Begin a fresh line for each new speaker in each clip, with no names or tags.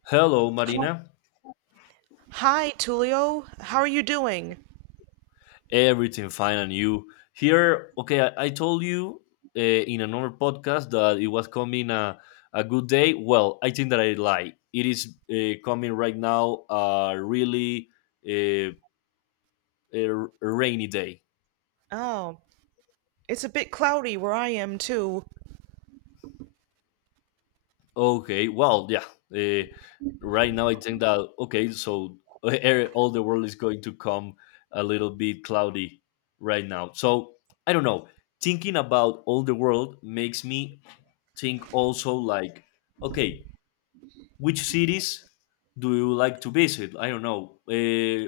Hello,
Hi,
Marina.
hi, Tulio. How are you doing?
Everything fine and you? Here, okay, I told you in another podcast that it was coming a good day. Well, I think that I lie. It is coming right now a really uh, rainy day.
Oh, it's a bit cloudy where I am too.
Okay, well, yeah. Uh, right now, I think that, okay, so all the world is going to come a little bit cloudy right now. So, I don't know. Thinking about all the world makes me think also like okay, which cities do you like to visit? I don't know,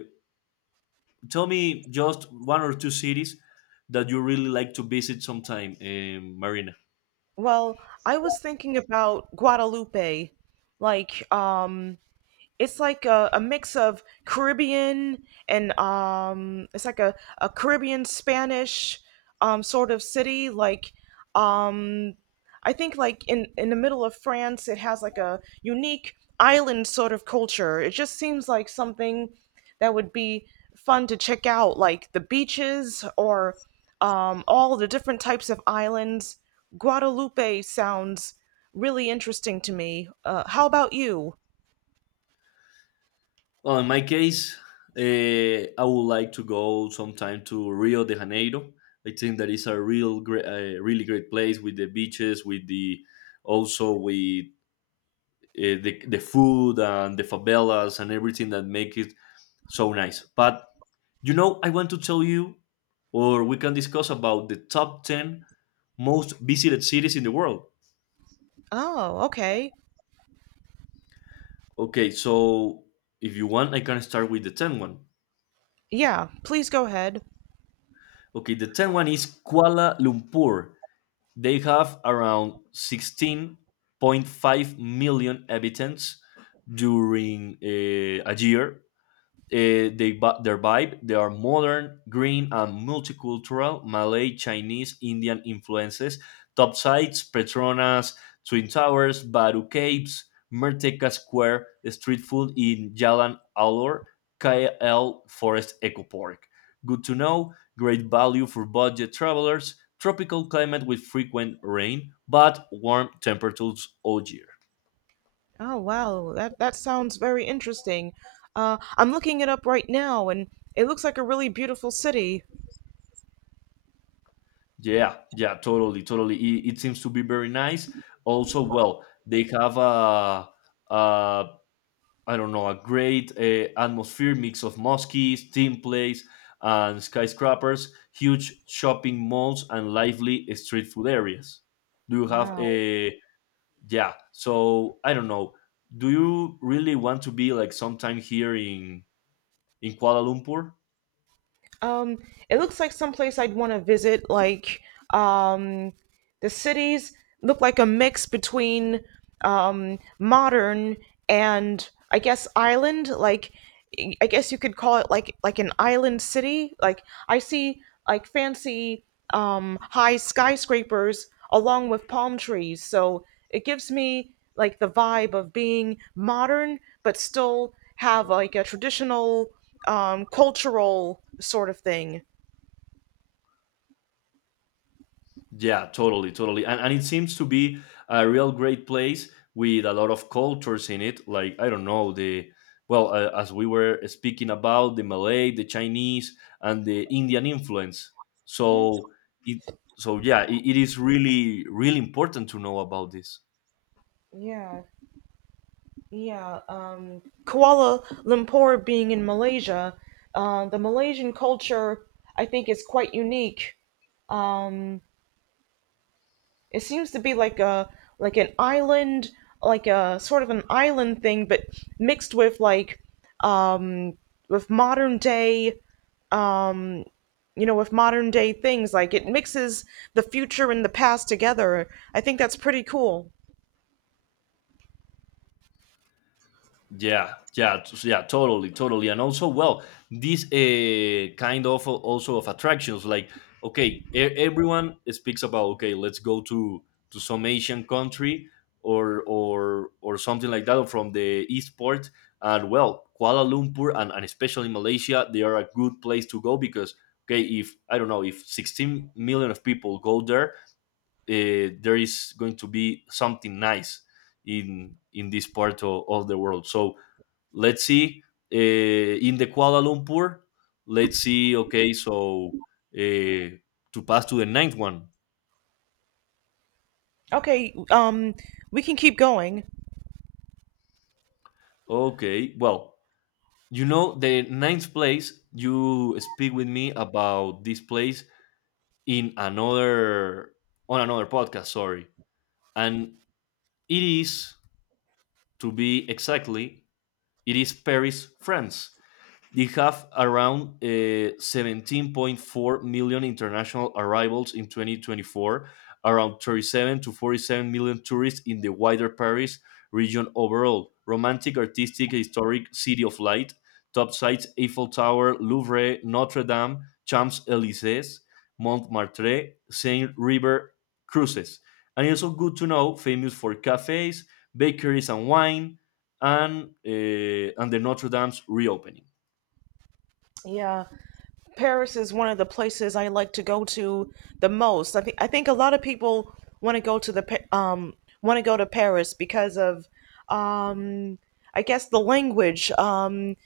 tell me just one or two cities that you really like to visit sometime, Marina.
Well, I was thinking about Guadalupe. Like, it's like a mix of Caribbean and it's like a Caribbean Spanish sort of city. Like, um, I think like in the middle of France, it has like a unique island sort of culture. It just seems like something that would be fun to check out, like the beaches or all the different types of islands. Guadalupe sounds really interesting to me. How about you?
Well, in my case, I would like to go sometime to Rio de Janeiro. I think that is a real great really great place with the beaches, with the also with the food and the favelas and everything that make it so nice. But you know, I want to tell you, or we can discuss about the top 10 most visited cities in the world.
Oh, okay.
Okay, so if you want, I can start with the 10 one.
Yeah, please go ahead.
Okay, the 10 one is Kuala Lumpur. They have around 16.5 million inhabitants during a year. Their vibe, they are modern, green, and multicultural, Malay, Chinese, Indian influences. Top sites: Petronas Twin Towers, Baru Caves, Merdeka Square, street food in Jalan Alor, KL Forest Eco Park. Good to know: great value for budget travelers, tropical climate with frequent rain but warm temperatures all year.
Oh, wow. That sounds very interesting. I'm looking it up right now, and it looks like a really beautiful city.
Yeah, yeah, totally, totally. It seems to be very nice. Also, well, they have a I don't know, a great atmosphere, mix of mosques, team plays, and skyscrapers, huge shopping malls, and lively street food areas. Do you have
Wow.
a yeah? So I don't know. Do you really want to be like sometime here in Kuala Lumpur?
Um, it looks like someplace I'd want to visit, like, um, the cities look like a mix between modern and I guess island. Like, I guess you could call it like an island city. Like, I see like fancy high skyscrapers along with palm trees. So it gives me like the vibe of being modern but still have like a traditional cultural sort of thing.
Yeah, totally, totally. And it seems to be a real great place with a lot of cultures in it. Like, I don't know, the, well, as we were speaking about, the Malay, the Chinese, and the Indian influence.
Hmm.
So, it, so yeah, it is really, really important to know about this.
Yeah, yeah, Kuala Lumpur being in Malaysia, the Malaysian culture I think is quite unique. Um, it seems to be like a like an island, like a sort of an island thing, but mixed with like um, with modern day, um, with modern day things. Like it mixes the future and the past together. I think that's pretty cool.
Yeah, yeah, yeah, totally, totally, and also, well, this kind of also of attractions, like okay, everyone speaks about okay, let's go to some Asian country or something like that, or from the East Port, and well, Kuala Lumpur and especially Malaysia, they are a good place to go because okay, if I don't know, if 16 million of people go there, there is going to be something nice in this part of the world. So let's see uh, in the Kuala Lumpur. Let's see. Okay, so uh, to pass to the ninth one.
Okay, we can keep going.
Okay, well, you know the ninth place. You speak with me about this place in another on another podcast. Sorry, and it is to be exactly. It is Paris, France. They have around 17.4 million international arrivals in 2024, around 37 to 47 million tourists in the wider Paris region overall. Romantic, artistic, historic city of light. Top sites: Eiffel Tower, Louvre, Notre Dame, Champs Elysees, Montmartre, Seine River cruises. And it's also good to know, famous for cafes, bakeries, and wine, and and the Notre Dame's reopening.
Yeah. Paris is one of the places I like to go to the most. I think a lot of people want to go to the want to go to Paris because of um I guess the language.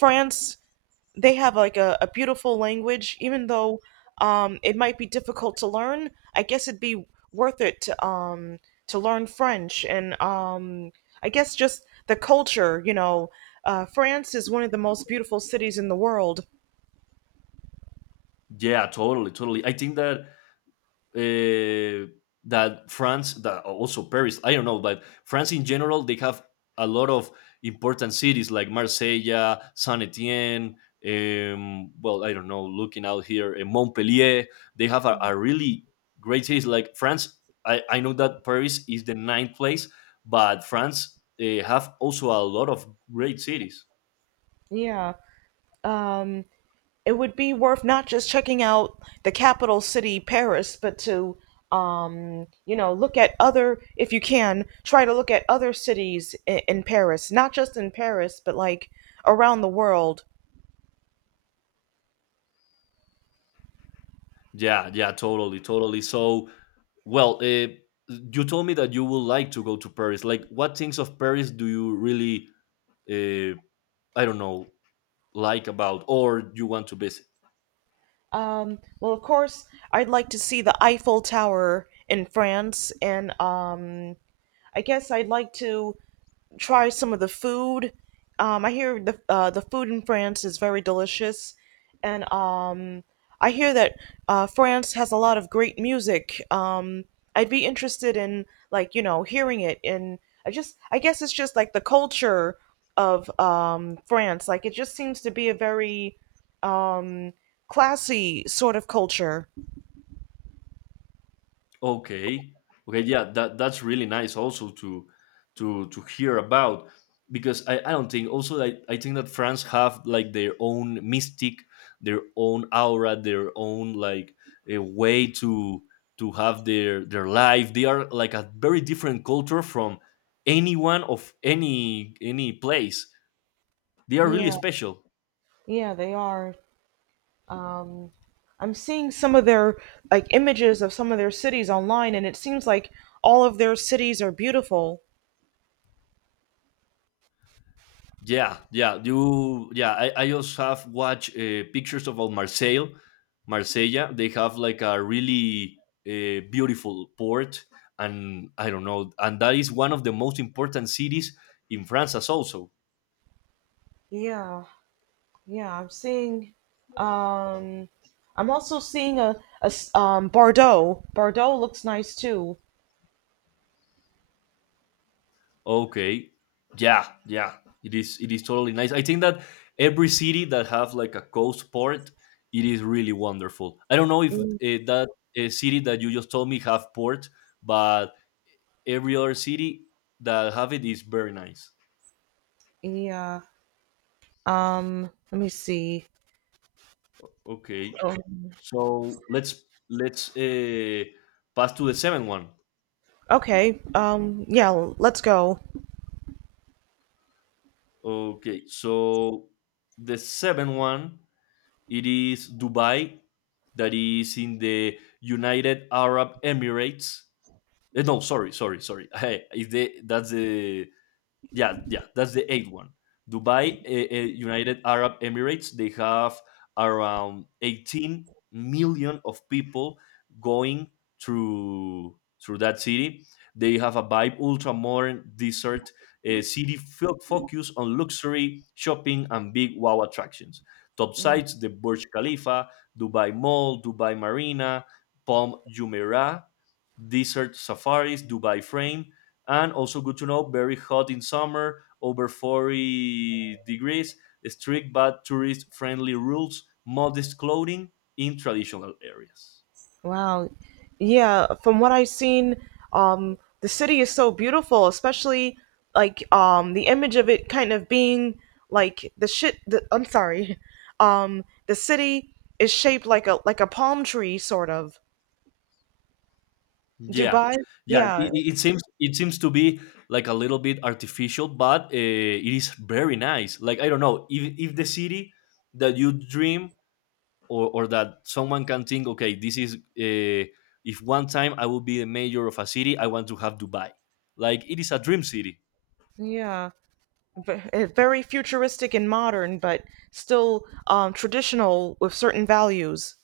France, they have like a beautiful language, even though it might be difficult to learn. I guess it'd be worth it to learn French, and I guess just the culture. You know, France is one of the most beautiful cities in the world.
Yeah, totally, totally. I think that uh, that France, that also Paris, I don't know, but France in general, they have a lot of important cities like Marseille, Saint Etienne. Well, I don't know. Looking out here, Montpellier, they have a really great cities. Like France, I know that Paris is the ninth place, but France have also a lot of great cities.
Yeah. Um, it would be worth not just checking out the capital city Paris, but to look at other, if you can try to look at other cities in Paris, not just in Paris, but like around the world.
Yeah, yeah, totally, totally. So well, you told me that you would like to go to Paris. Like, what things of Paris do you really, uh, I don't know, like about or you want to visit?
Well, of course, I'd like to see the Eiffel Tower in France, and I guess I'd like to try some of the food. I hear the food in France is very delicious, and I hear that France has a lot of great music. I'd be interested in like hearing it, and I guess it's just like the culture of France. Like, it just seems to be a very um, classy sort of culture.
Okay. Okay. Yeah. That that's really nice. Also to hear about, because I don't think also I think that France have like their own mystic, their own aura, their own like a way to have their life. They are like a very different culture from anyone of any place. They are really
Yeah,
special.
yeah, they are. Um, I'm seeing some of their like images of some of their cities online, and it seems like all of their cities are beautiful.
Yeah, yeah, you, yeah. I also have watched pictures of Marseille, Marsella. They have like a really beautiful port, and I don't know, and that is one of the most important cities in France, as also.
Yeah, yeah. I'm seeing. Um, I'm also seeing a Bordeaux. Bordeaux looks nice too.
Okay, yeah, yeah. It is totally nice. I think that every city that have like a coast port, it is really wonderful. I don't know if
Mm.
that city that you just told me have port, but every other city that have it is very nice.
Yeah. Let me see.
Okay,
Um,
so let's pass to the seventh one.
okay. Yeah. Let's go.
Okay, so the seventh one it is Dubai, that is in the United Arab Emirates. Eh, no, sorry, sorry, sorry. Is the that's the yeah, yeah, that's the eighth one. Dubai, United Arab Emirates, they have around 18 million of people going through through that city. They have a vibe, ultra modern desert city focus on luxury shopping and big wow attractions. Top
Yeah.
sites: the Burj Khalifa, Dubai Mall, Dubai Marina, Palm Jumeirah, Desert Safaris, Dubai Frame, and also good to know: very hot in summer, over 40 degrees, strict but tourist friendly rules, modest clothing in traditional areas.
Wow. Yeah, from what I've seen, the city is so beautiful, especially like the image of it kind of being like the shit the, I'm sorry. The city is shaped like a palm tree sort of.
Yeah,
Dubai?
yeah,
Yeah.
it it seems to be like a little bit artificial, but it is very nice. Like I don't know if the city that you dream or that someone can think okay, this is if one time I will be the mayor of a city, I want to have Dubai. Like it is a dream city.
Yeah. Very futuristic and modern, but still traditional with certain values.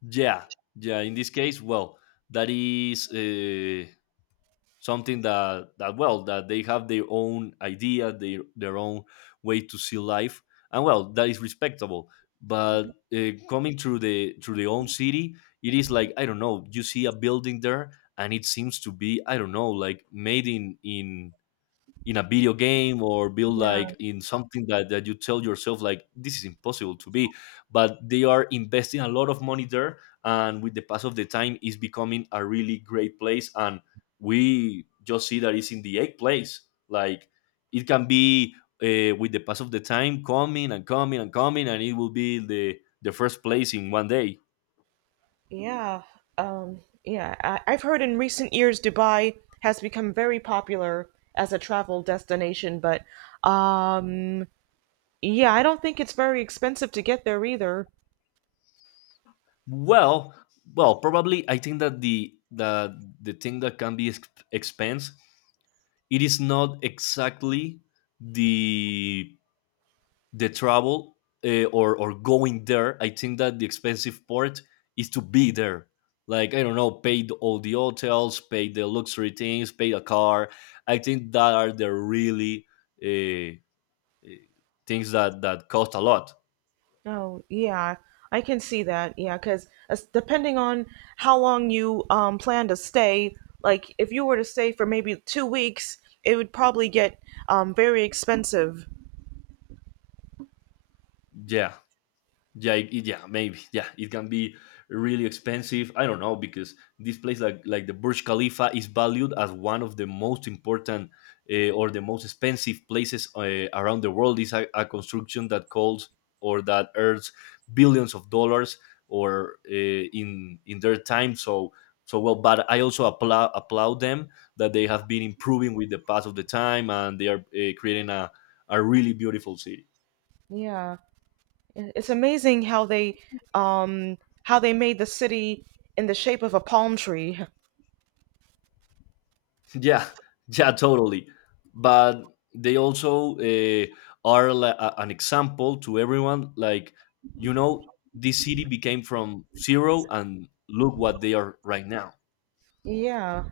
Yeah, yeah. In this case, well, that is something that that well that they have their own idea, their own way to see life, and well, that is respectable. But coming through the own city, it is like I don't know. You see a building there, and it seems to be I don't know, like made in a video game or build
Yeah.
like in something that, that you tell yourself like this is impossible to be, but they are investing a lot of money there, and with the pass of the time is becoming a really great place, and we just see that it's in the eighth place. Like it can be with the pass of the time coming and coming and coming, and it will be the first place in one day.
Yeah, yeah. I've heard in recent years Dubai has become very popular as a travel destination, but um, yeah, I don't think it's very expensive to get there either.
Well, well, probably I think that the thing that can be expense it is not exactly the the travel, or going there. I think that the expensive part is to be there. Like I don't know, pay the, all the hotels, pay the luxury things, pay a car. I think that are the really uh, uh, things that that cost a lot.
Oh, yeah, I can see that. Yeah, because depending on how long you plan to stay, like if you were to stay for maybe 2 weeks, it would probably get very expensive.
Yeah. Yeah, yeah maybe, yeah, it can be really expensive. I don't know, because this place, like the Burj Khalifa is valued as one of the most important or the most expensive places around the world. Is a construction that calls or that earns billions of dollars or in their time. So so well, but I also applaud them that they have been improving with the pass of the time, and they are creating a really beautiful city.
Yeah. It's amazing how um they made the city in the shape of a palm tree.
Yeah, yeah, totally. But they also are an example to everyone. Like, you know, this city became from zero, and look what they are right now.
Yeah,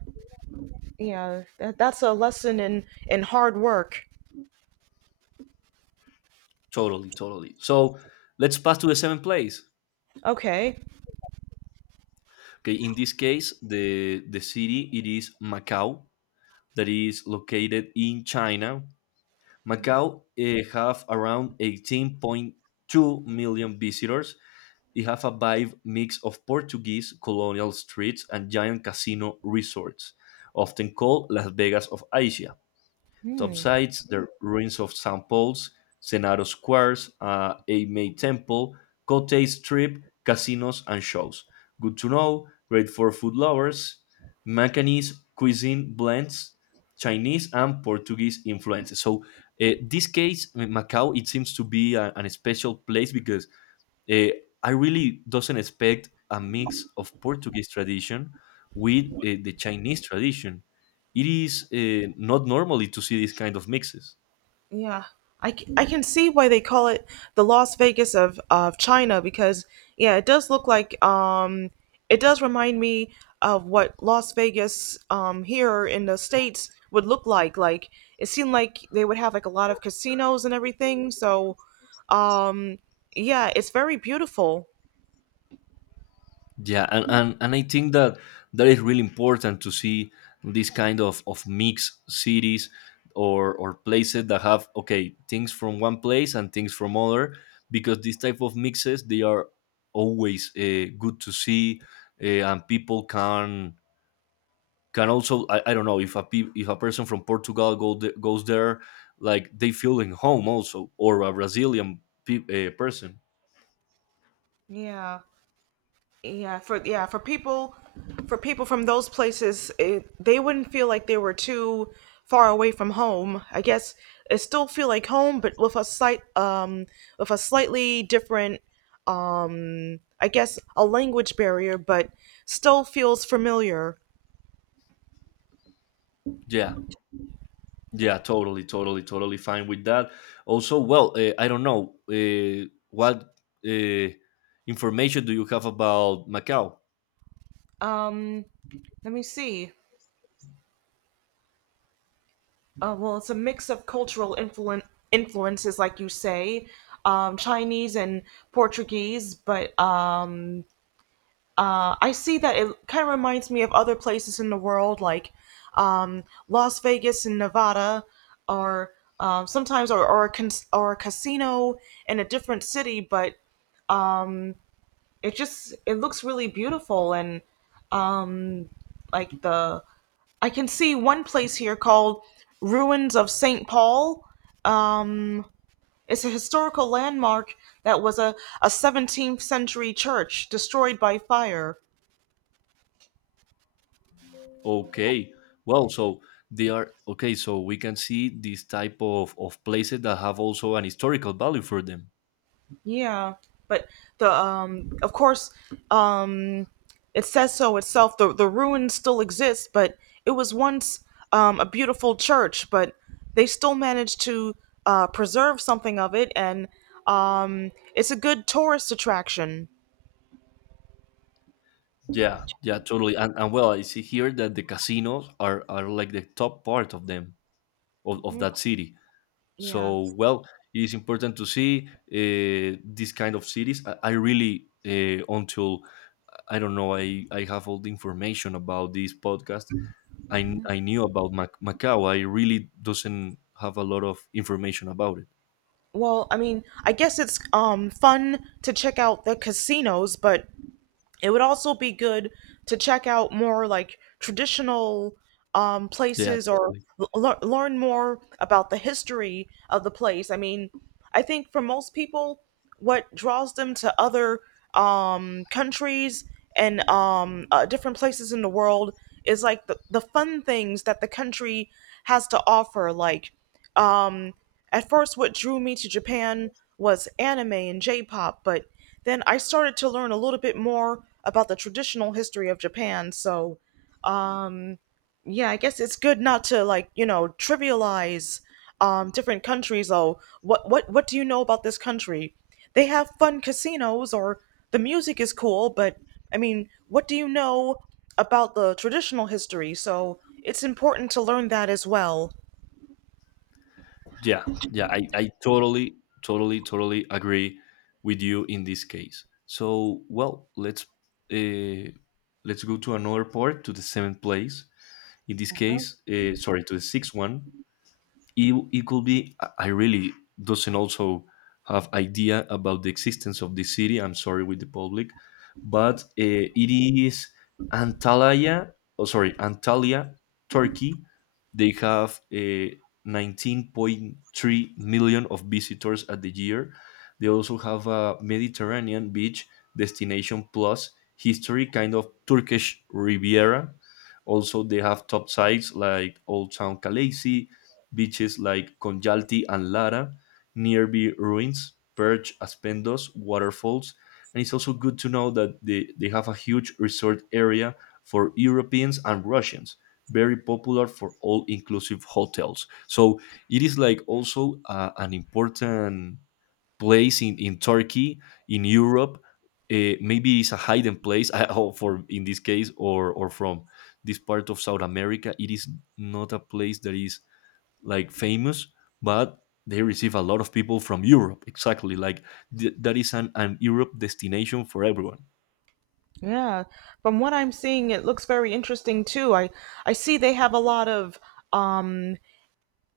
yeah, that's a lesson in hard work.
Totally, totally. So let's pass to the seventh place.
Okay.
Okay, in this case, the city it is Macau, that is located in China. Macau have around 18.2 million visitors. It has a vibe mix of Portuguese colonial streets and giant casino resorts, often called Las Vegas of Asia.
Hmm.
Topsides, the ruins of St. Paul's, Senado Squares, a May Temple, Cote Strip, casinos and shows. Good to know, great for food lovers. Macanese cuisine blends Chinese and Portuguese influences. So this case, Macau, it seems to be an special place because Eh, I really doesn't expect a mix of Portuguese tradition with the Chinese tradition. It is not normally to see these kind of mixes.
Yeah, I can see why they call it the Las Vegas of China because yeah, it does look like it does remind me of what Las Vegas here in the States would look like. Like, it seemed like they would have like a lot of casinos and everything. So um yeah, it's very beautiful.
Yeah, and I think that that is really important to see this kind of mixed cities or places that have, okay, things from one place and things from other, because these type of mixes, they are always good to see and people can also I don't know if a person from Portugal goes there like they feel in home also or a Brazilian person.
Yeah. Yeah, for people from those places, it, they wouldn't feel like they were too far away from home. I guess it still feel like home, but with a slight with a slightly different I guess a language barrier, but still feels familiar.
Yeah, yeah, totally, totally, totally fine with that. Also, well, I don't know what uh, information do you have about Macau?
Um Let me see. Well, it's a mix of cultural influences, like you say, Chinese and Portuguese, but I see that it kind of reminds me of other places in the world, like, Las Vegas in Nevada, or sometimes or a casino in a different city. But it looks really beautiful, and like the I can see one place here called Ruins of Saint Paul. Um, it's a historical landmark that was a 17th century church destroyed by fire.
Okay, well, so they are. Okay, so we can see this type of places that have also an historical value for them.
Yeah, but the of course, um, it says so itself. The ruins still exist, but it was once a beautiful church. But they still managed to preserve something of it, and it's a good tourist attraction.
Yeah, yeah, totally. And well, I see here that the casinos are like the top part of them, of that city.
Yeah.
So, well, it is important to see these kind of cities. I really, until I don't know, I have all the information about this podcast. I knew about Macau. I really doesn't have a lot of information about it.
Well, I mean, I guess it's fun to check out the casinos, but it would also be good to check out more like traditional
Yeah,
places or
totally.
learn more about the history of the place. I mean, I think for most people, what draws them to other countries and different places in the world is like the fun things that the country has to offer, like, um, at first, what drew me to Japan was anime and J pop, but then I started to learn a little bit more about the traditional history of Japan, so um yeah, I guess it's good not to, like, trivialize different countries. Oh, what do you know about this country? They have fun casinos, or the music is cool, but I mean, what do you know about the traditional history? So it's important to learn that as well.
Yeah, yeah, I totally, totally, totally agree with you in this case. So, well, let's uh, go to another part to the seventh place. In this case, sorry, to the sixth one. It could be, I really doesn't also have idea about the existence of this city. I'm sorry with the public, but it is Antalya. Oh, sorry, Antalya, Turkey. They have 19.3 million of visitors at the year. They also have a Mediterranean beach destination plus history, kind of Turkish Riviera. Also, they have top sites like Old Town Calais, beaches like Konjalti and Lara, nearby ruins, Perch, Aspendos, waterfalls. And it's also good to know that they have a huge resort area for Europeans and Russians, very popular for all inclusive hotels. So it is like also an important place in Turkey, in Europe. Maybe it's a hidden place I hope for in this case or from this part of South America. It is not a place that is like famous, but they receive a lot of people from Europe. Exactly, like that is an Europe destination for everyone.
Yeah, from what I'm seeing, it looks very interesting too. I see they have a lot of um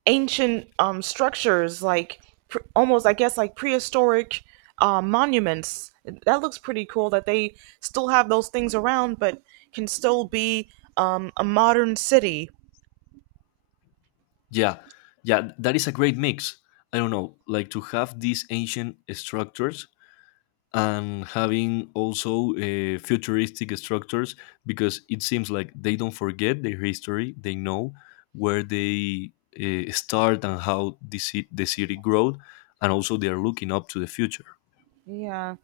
ancient structures like pr almost I guess like prehistoric monuments. That looks pretty cool that they still have those things around but can still be a modern city.
Yeah, yeah, that is a great mix. I don't know, like to have these ancient structures and having also futuristic structures because it seems like they don't forget their history. They know where they start and how the city grew, and also they are looking up to the future.
Yeah.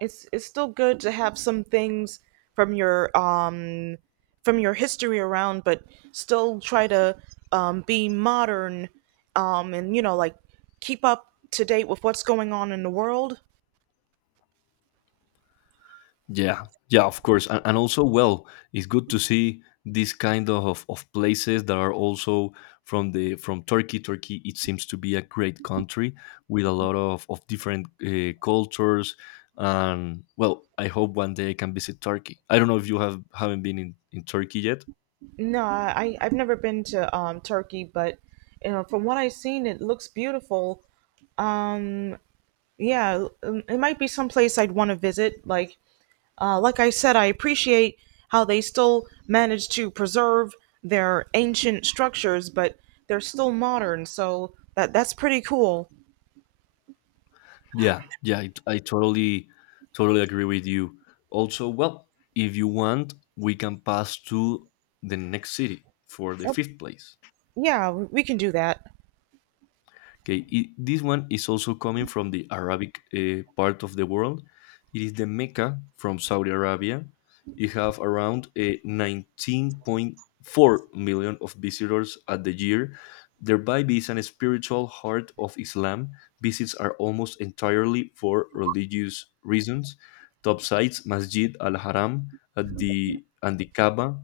It's still good to have some things from your history around, but still try to be modern, and like keep up to date with what's going on in the world.
Yeah, yeah, of course, and also, well, it's good to see these kind of places that are also from the from Turkey. Turkey, it seems to be a great country with a lot of different cultures, and well, I hope one day I can visit Turkey. I don't know if you haven't been in Turkey yet.
No, I've never been to turkey, but from what I've seen, it looks beautiful. um yeah, it might be someplace I'd want to visit, like, uh, like I said, I appreciate how they still manage to preserve their ancient structures, but they're still modern. So that's pretty cool.
Yeah, yeah, I totally, totally agree with you. Also, well, if you want, we can pass to the next city for the
Oh,
fifth place.
yeah, we can do that.
Okay, this one is also coming from the Arabic part of the world. It is the Mecca from Saudi Arabia. It have around 19.4 million of visitors at the year. Thereby being a spiritual heart of Islam, visits are almost entirely for religious reasons. Top sites, Masjid al-Haram and the Kaaba,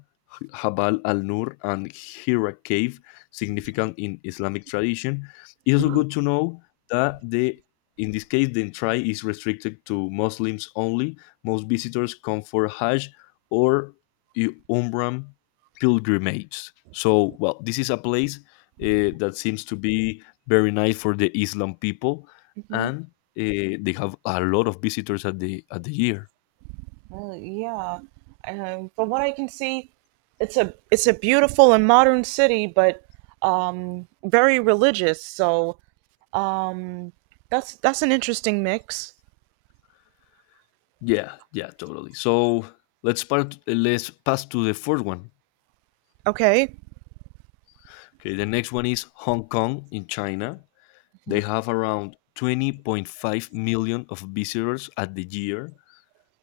Habal al-Nur and Hira cave, significant in Islamic tradition. It's also good to know that the in this case, the entry is restricted to Muslims only. Most visitors come for hajj or umrah pilgrimage. So, well, this is a place that seems to be very nice for the Islam people, and they have a lot of visitors at the year.
Yeah, from what I can see, it's a beautiful and modern city, but very religious. So um, that's an interesting mix.
Yeah, yeah, totally. So, let's pass to the fourth one.
Okay.
Okay, the next one is Hong Kong in China. They have around 20.5 million of visitors at the year.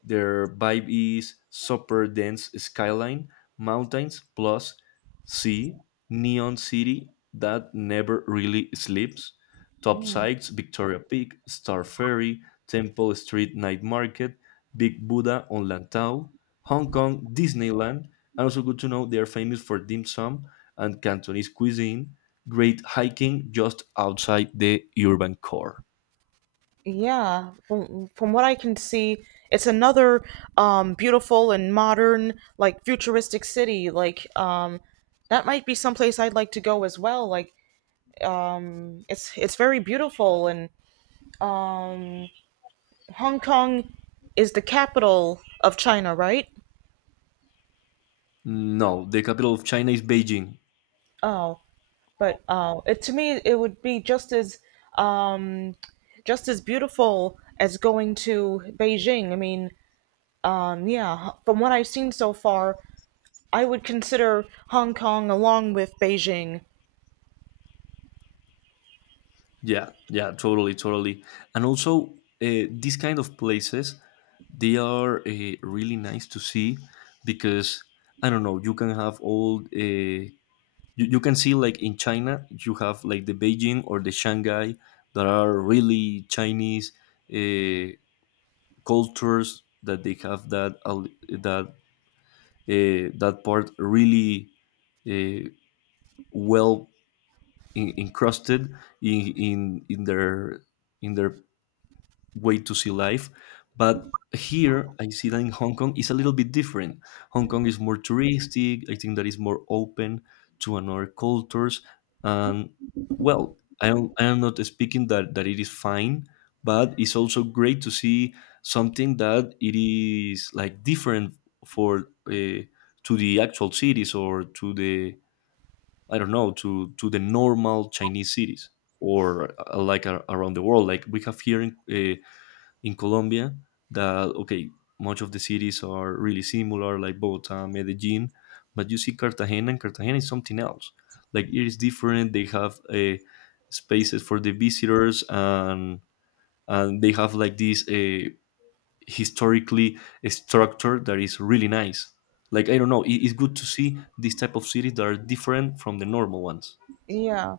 Their vibe is super dense skyline, mountains plus sea, neon city that never really sleeps. Top sites, Victoria Peak, Star Ferry, Temple Street Night Market, Big Buddha on Lantau, Hong Kong Disneyland, and also good to know they are famous for dim sum and Cantonese cuisine. Great hiking just outside the urban core.
Yeah, from what I can see, it's another beautiful and modern, like futuristic city. Like, that might be someplace I'd like to go as well. Like, it's very beautiful, and Hong Kong is the capital of China, right?
No, the capital of China is Beijing.
Oh, but it, to me, it would be um, just as beautiful as going to Beijing. I mean, yeah, from what I've seen so far, I would consider Hong Kong along with Beijing.
Yeah, yeah, totally, totally. And also, these kind of places, they are really nice to see because I don't know, you can have you, you can see like in China, you have like the Beijing or the Shanghai that are really Chinese uh, cultures that they have that al- that that part really uh, well encrusted in in in their in their way to see life. But here, I see that in Hong Kong is a little bit different. Hong Kong is more touristic. I think that is more open to another cultures. And well, I am not speaking that it is fine, but it's also great to see something that it is like different for to the actual cities or to the, I don't know, to the normal Chinese cities or like around the world. Like we have here in Colombia that okay, much of the cities are really similar, like Bogota, Medellin, but you see Cartagena, and Cartagena is something else. Like it is different. They have spaces for the visitors, and they have like these historically a structure that is really nice. Like I don't know, it's good to see this type of cities that are different from the normal ones.
Yeah.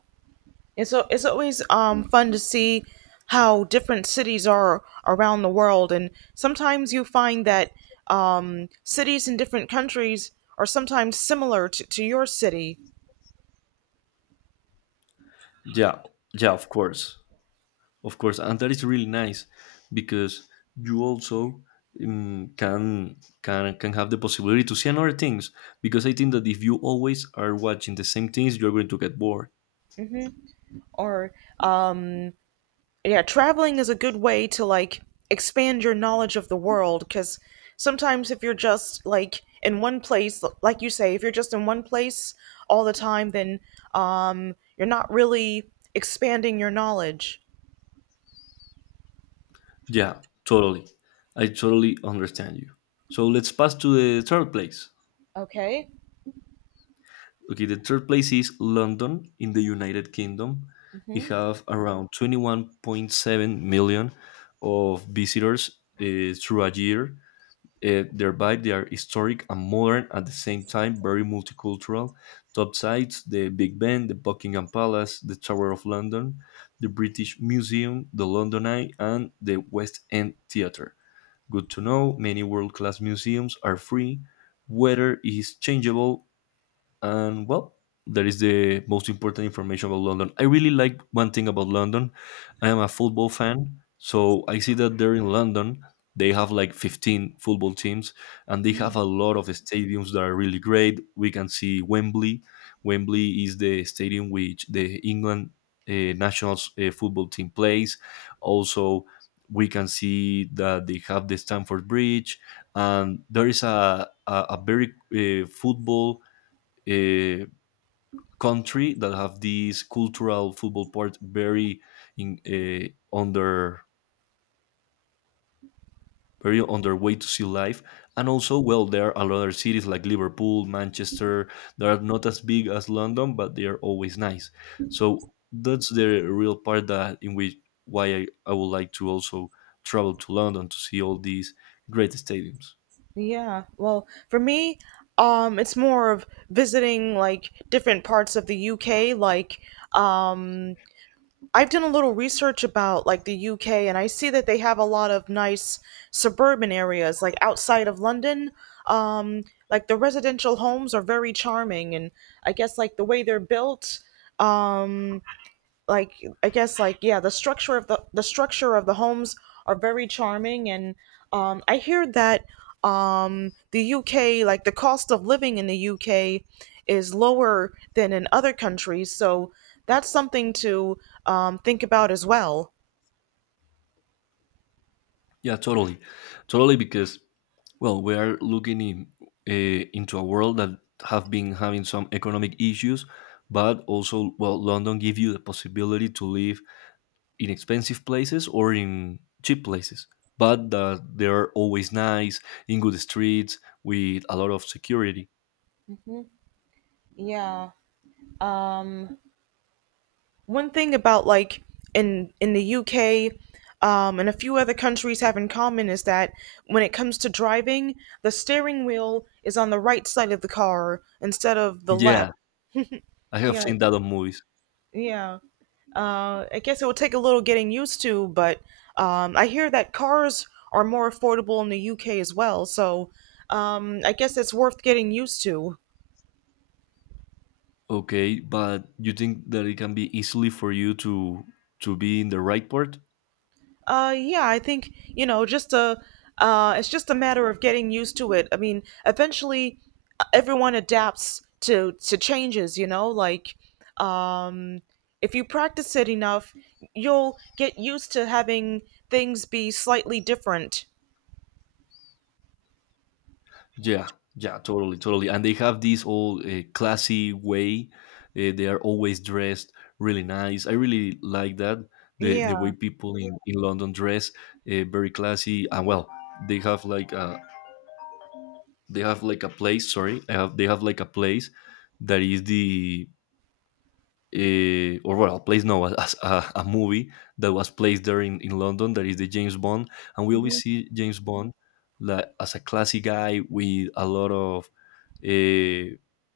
It's always fun to see how different cities are around the world, and sometimes you find that cities in different countries are sometimes similar to your city.
Yeah, yeah, of course, and that is really nice because you also can have the possibility to see another things. Because I think that if you always are watching the same things, you're going to get bored.
Or, um yeah, traveling is a good way to like expand your knowledge of the world, because sometimes if you're just like in one place, like you say, if you're just in one place all the time, then you're not really expanding your knowledge.
Yeah, totally. I totally understand you. So let's pass to the third place.
Okay.
Okay, the third place is London in the United Kingdom. It
Hmm.
have around 21.7 million of visitors through a year. Thereby, they are historic and modern at the same time, very multicultural. Top sites, the Big Ben, the Buckingham Palace, the Tower of London, the British Museum, the London Eye, and the West End Theatre. Good to know many world-class museums are free, weather is changeable, and well that is the most important information about London. I really like one thing about London. I am a football fan, so I see that there in London they have like 15 football teams, and they have a lot of stadiums that are really great. We can see Wembley. Wembley is the stadium which the England national football team plays. Also, we can see that they have the Stamford Bridge, and there is a very football uh, country that have this cultural football part very in on their very on their way to see life. And also, well, there are a lot of cities like Liverpool, Manchester that are not as big as London, but they are always nice. So that's the real part that in which why I would like to also travel to London to see all these great stadiums.
Yeah. Well, for me, it's more of visiting like different parts of the UK, like, um, I've done a little research about like the UK and I see that they have a lot of nice suburban areas like outside of London. Um, like the residential homes are very charming, and I guess like the way they're built, um, like I guess like yeah, the structure of the structure of the homes are very charming, and I hear that the UK, like the cost of living in the UK is lower than in other countries, so that's something to, think about as well.
Yeah, totally, totally, because well, we are looking into a world that have been having some economic issues, but also, well, London give you the possibility to live in expensive places or in cheap places, but that they are always nice, in good streets, with a lot of security.
Mhm. Yeah. Um, One thing about, like, in the UK and a few other countries have in common is that when it comes to driving, the steering wheel is on the right side of the car instead of the left.
Yeah, I have
Yeah,
seen that on movies.
yeah. I guess it will take a little getting used to, but I hear that cars are more affordable in the UK as well, so I guess it's worth getting used to.
Okay, but you think that it can be easily for you to be in the right part?
Yeah, I think, you know, it's just a matter of getting used to it. I mean, eventually everyone adapts to changes, you know, like um if you practice it enough, you'll get used to having things be slightly different.
Yeah, yeah, totally, totally. And they have this all classy way. They are always dressed really nice. I really like that. The way
Yeah.
people in London dress, very classy. And well, they have like a place. Sorry, they have like a place that is the or well, place no, as a movie that was placed there in London. That is the James Bond, and we always
Hmm.
see James Bond like, as a classy guy with a lot of, uh,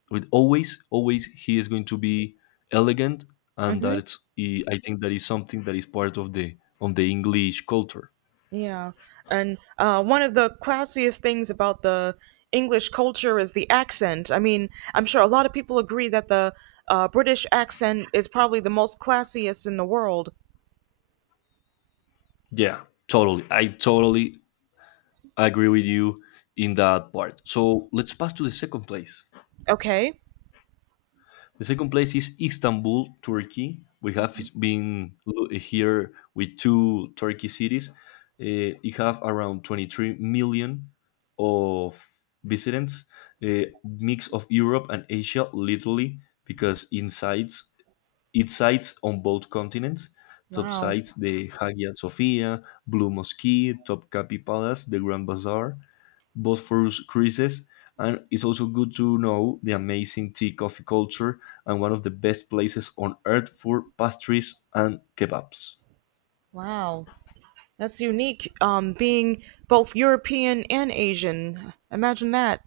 with always, always he is going to be elegant. And
Hmm.
that's, I think that is something that is part of the English culture.
Yeah, and one of the classiest things about the English culture is the accent. I mean, I'm sure a lot of people agree that the British accent is probably the most classiest in the world.
Yeah, totally. I totally agree with you in that part. So let's pass to the second place.
Okay.
The second place is Istanbul, Turkey. We have been here with two Turkey cities. It have around 23 million of visitors, a mix of Europe and Asia, literally, because inside it sites on both continents. Top
Wow.
sites, the Hagia Sophia, Blue Mosque, Topkapi Palace, the Grand Bazaar, both for cruises, and it's also good to know the amazing tea coffee culture and one of the best places on earth for pastries and kebabs.
Wow. That's unique, being both European and Asian. Imagine that.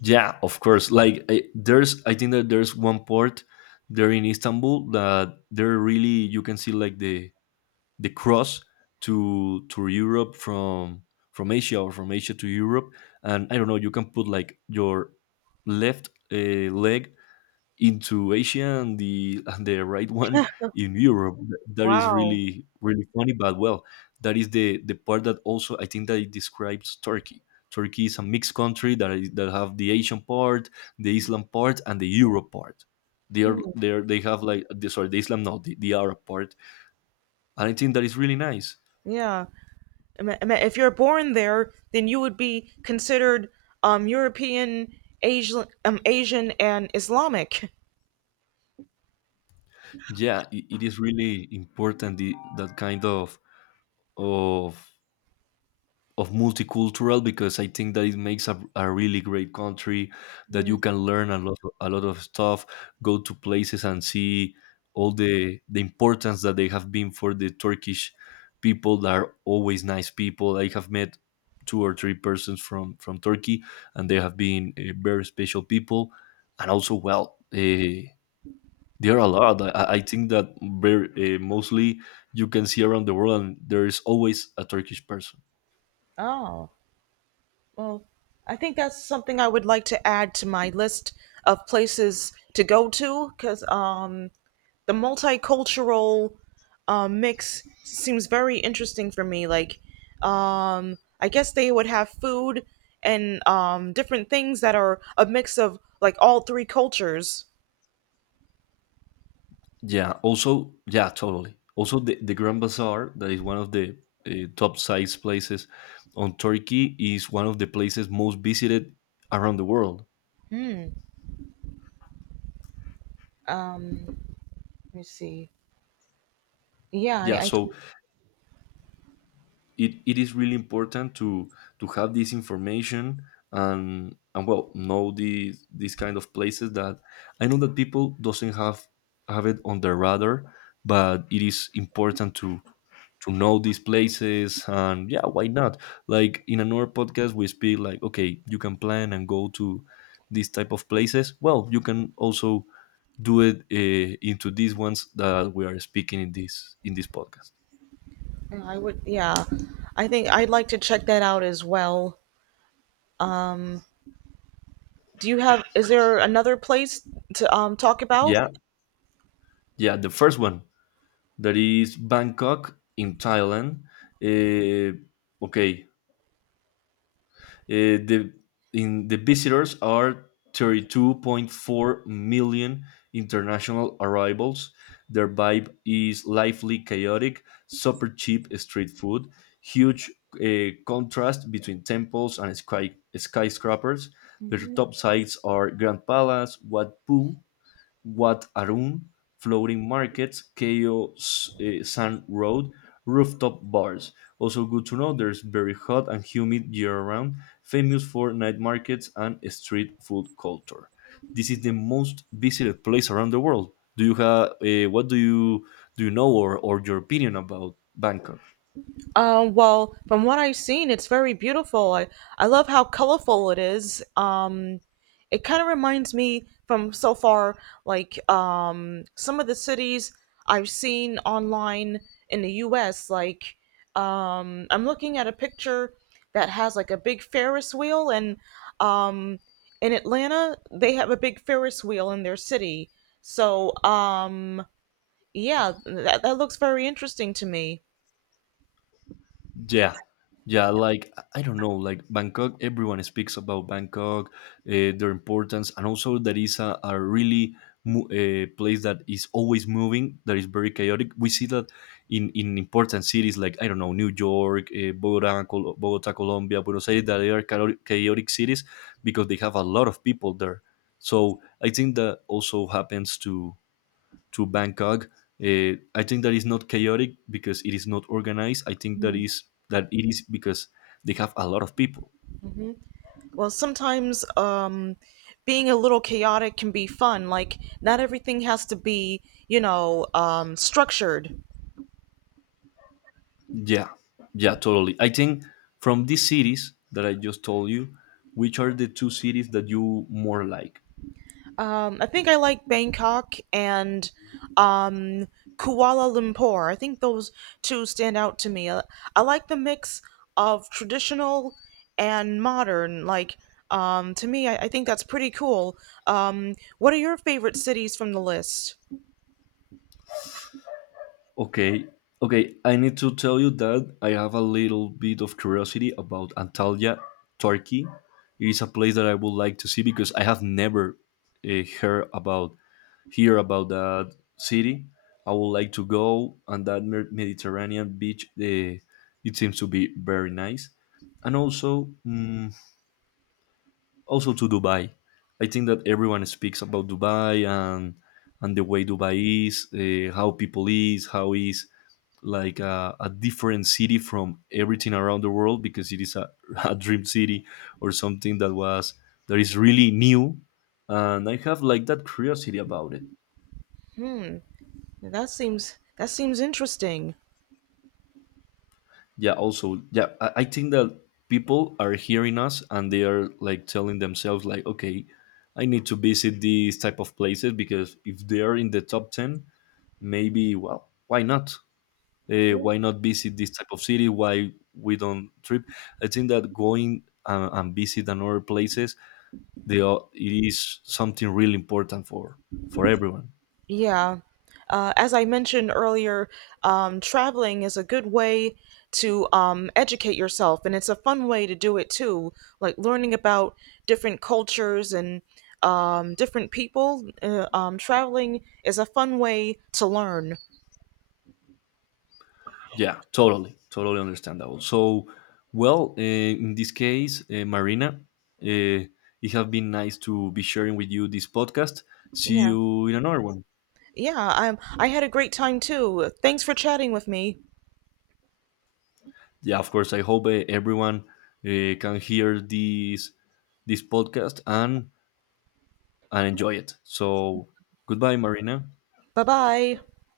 Yeah, of course. I think that there's one port there in Istanbul that there really you can see like the cross to Europe from Asia or from Asia to Europe, and I don't know, you can put like your left leg into Asia and the right one in Europe. That is
Wow.
really really funny, but well, that is the part that also I think that it describes Turkey. Turkey is a mixed country that have the Asian part, the Islam part, and the Europe part.
Hmm.
They have like the, sorry the Islam no the Arab part, and I think that is really nice.
Yeah. If you're born there, then you would be considered European, Asian, and Islamic.
Yeah, it is really important that kind of of multicultural because I think that it makes a really great country that
Yeah.
you can learn a lot of stuff, go to places and see all the importance that they have been for the Turkish people that are always nice people. I have met two or three persons from Turkey and they have been very special people and also well there are a lot. I think that very, mostly you can see around the world, and there is always a Turkish person.
Oh, well, I think that's something I would like to add to my list of places to go to, because the multicultural mix seems very interesting for me. Like, I guess they would have food and different things that are a mix of like all three cultures.
Yeah. Also, yeah, totally. Also, the Grand Bazaar, that is one of the top size places on Turkey, is one of the places most visited around the world.
Um, let me see. Yeah,
Yeah. So it is really important to have this information and well know these kind of places that I know that people doesn't have it on their radar, but it is important to know these places. And yeah, why not? Like in another podcast we speak, like, okay, you can plan and go to these type of places. Well, you can also do it into these ones that we are speaking in this podcast.
I would. Yeah, I think I'd like to check that out as well. Do you have? Is there another place to talk about?
Yeah, yeah, the first one, that is Bangkok in Thailand. uh, okay. The in the visitors are 32.4 million international arrivals. Their vibe is lively, chaotic, super cheap street food, huge contrast between temples and sky, skyscrapers. Their
Mhm.
top sites are Grand Palace, Wat Pu, Wat Arun, Floating Markets, KO Sun Road, Rooftop Bars. Also good to know, there's very hot and humid year-round, famous for night markets and street food culture. This is the most visited place around the world. Do you have what do you know, or your opinion about Bangkok?
Well, from what I've seen, it's very beautiful. I love how colorful it is. It kind of reminds me, from so far, like some of the cities I've seen online in the U.S. Like I'm looking at a picture that has like a big Ferris wheel, and um, in Atlanta they have a big Ferris wheel in their city. So yeah, that looks very interesting to me.
Yeah, yeah, like I don't know, like Bangkok, everyone speaks about Bangkok, their importance, and also that is a really a place that is always moving, that is very chaotic. We see that in important cities like, I don't know, New York, Bogota, Colombia, Buenos Aires, that they are chaotic, chaotic cities because they have a lot of people there. So I think that also happens to Bangkok. I think that is not chaotic because it is not organized. I think that
Mm.
is that it is because they have a lot of people.
Hmm. Well, sometimes, being a little chaotic can be fun. Like, not everything has to be, you know, structured.
Yeah, yeah, totally. I think from these cities that I just told you, which are the two cities that you more like?
I think I like Bangkok and um, Kuala Lumpur. I think those two stand out to me. I like the mix of traditional and modern. Like, to me, I think that's pretty cool. What are your favorite cities from the list?
Okay, okay. I need to tell you that I have a little bit of curiosity about Antalya, Turkey. It is a place that I would like to see because I have never uh, heard about hear about that city. I would like to go and that Mediterranean beach. Eh, it seems to be very nice, and also also to Dubai. I think that everyone speaks about Dubai and the way Dubai is, eh, how people is, how is like a different city from everything around the world because it is a, a dream city or something that was that is really new, and I have like that curiosity about it.
That seems, that seems interesting.
Yeah, also, yeah, I think that people are hearing us and they are like telling themselves like, okay, I need to visit these type of places because if they're in the top 10 maybe, well, why not? Why not visit this type of city? Why we don't trip? I think that going and visit another places, they are, it is something really important for everyone.
Yeah. As I mentioned earlier, traveling is a good way to, educate yourself, and it's a fun way to do it too. Like learning about different cultures and different people. Traveling is a fun way to learn.
Yeah, totally, totally understandable. So, well, in this case, Marina, uh, it has been nice to be sharing with you this podcast. See
Yeah.
you in another one.
Yeah. I had a great time too. Thanks for chatting with me.
Yeah, of course. I hope everyone can hear this podcast and enjoy it. So, goodbye, Marina.
Bye bye.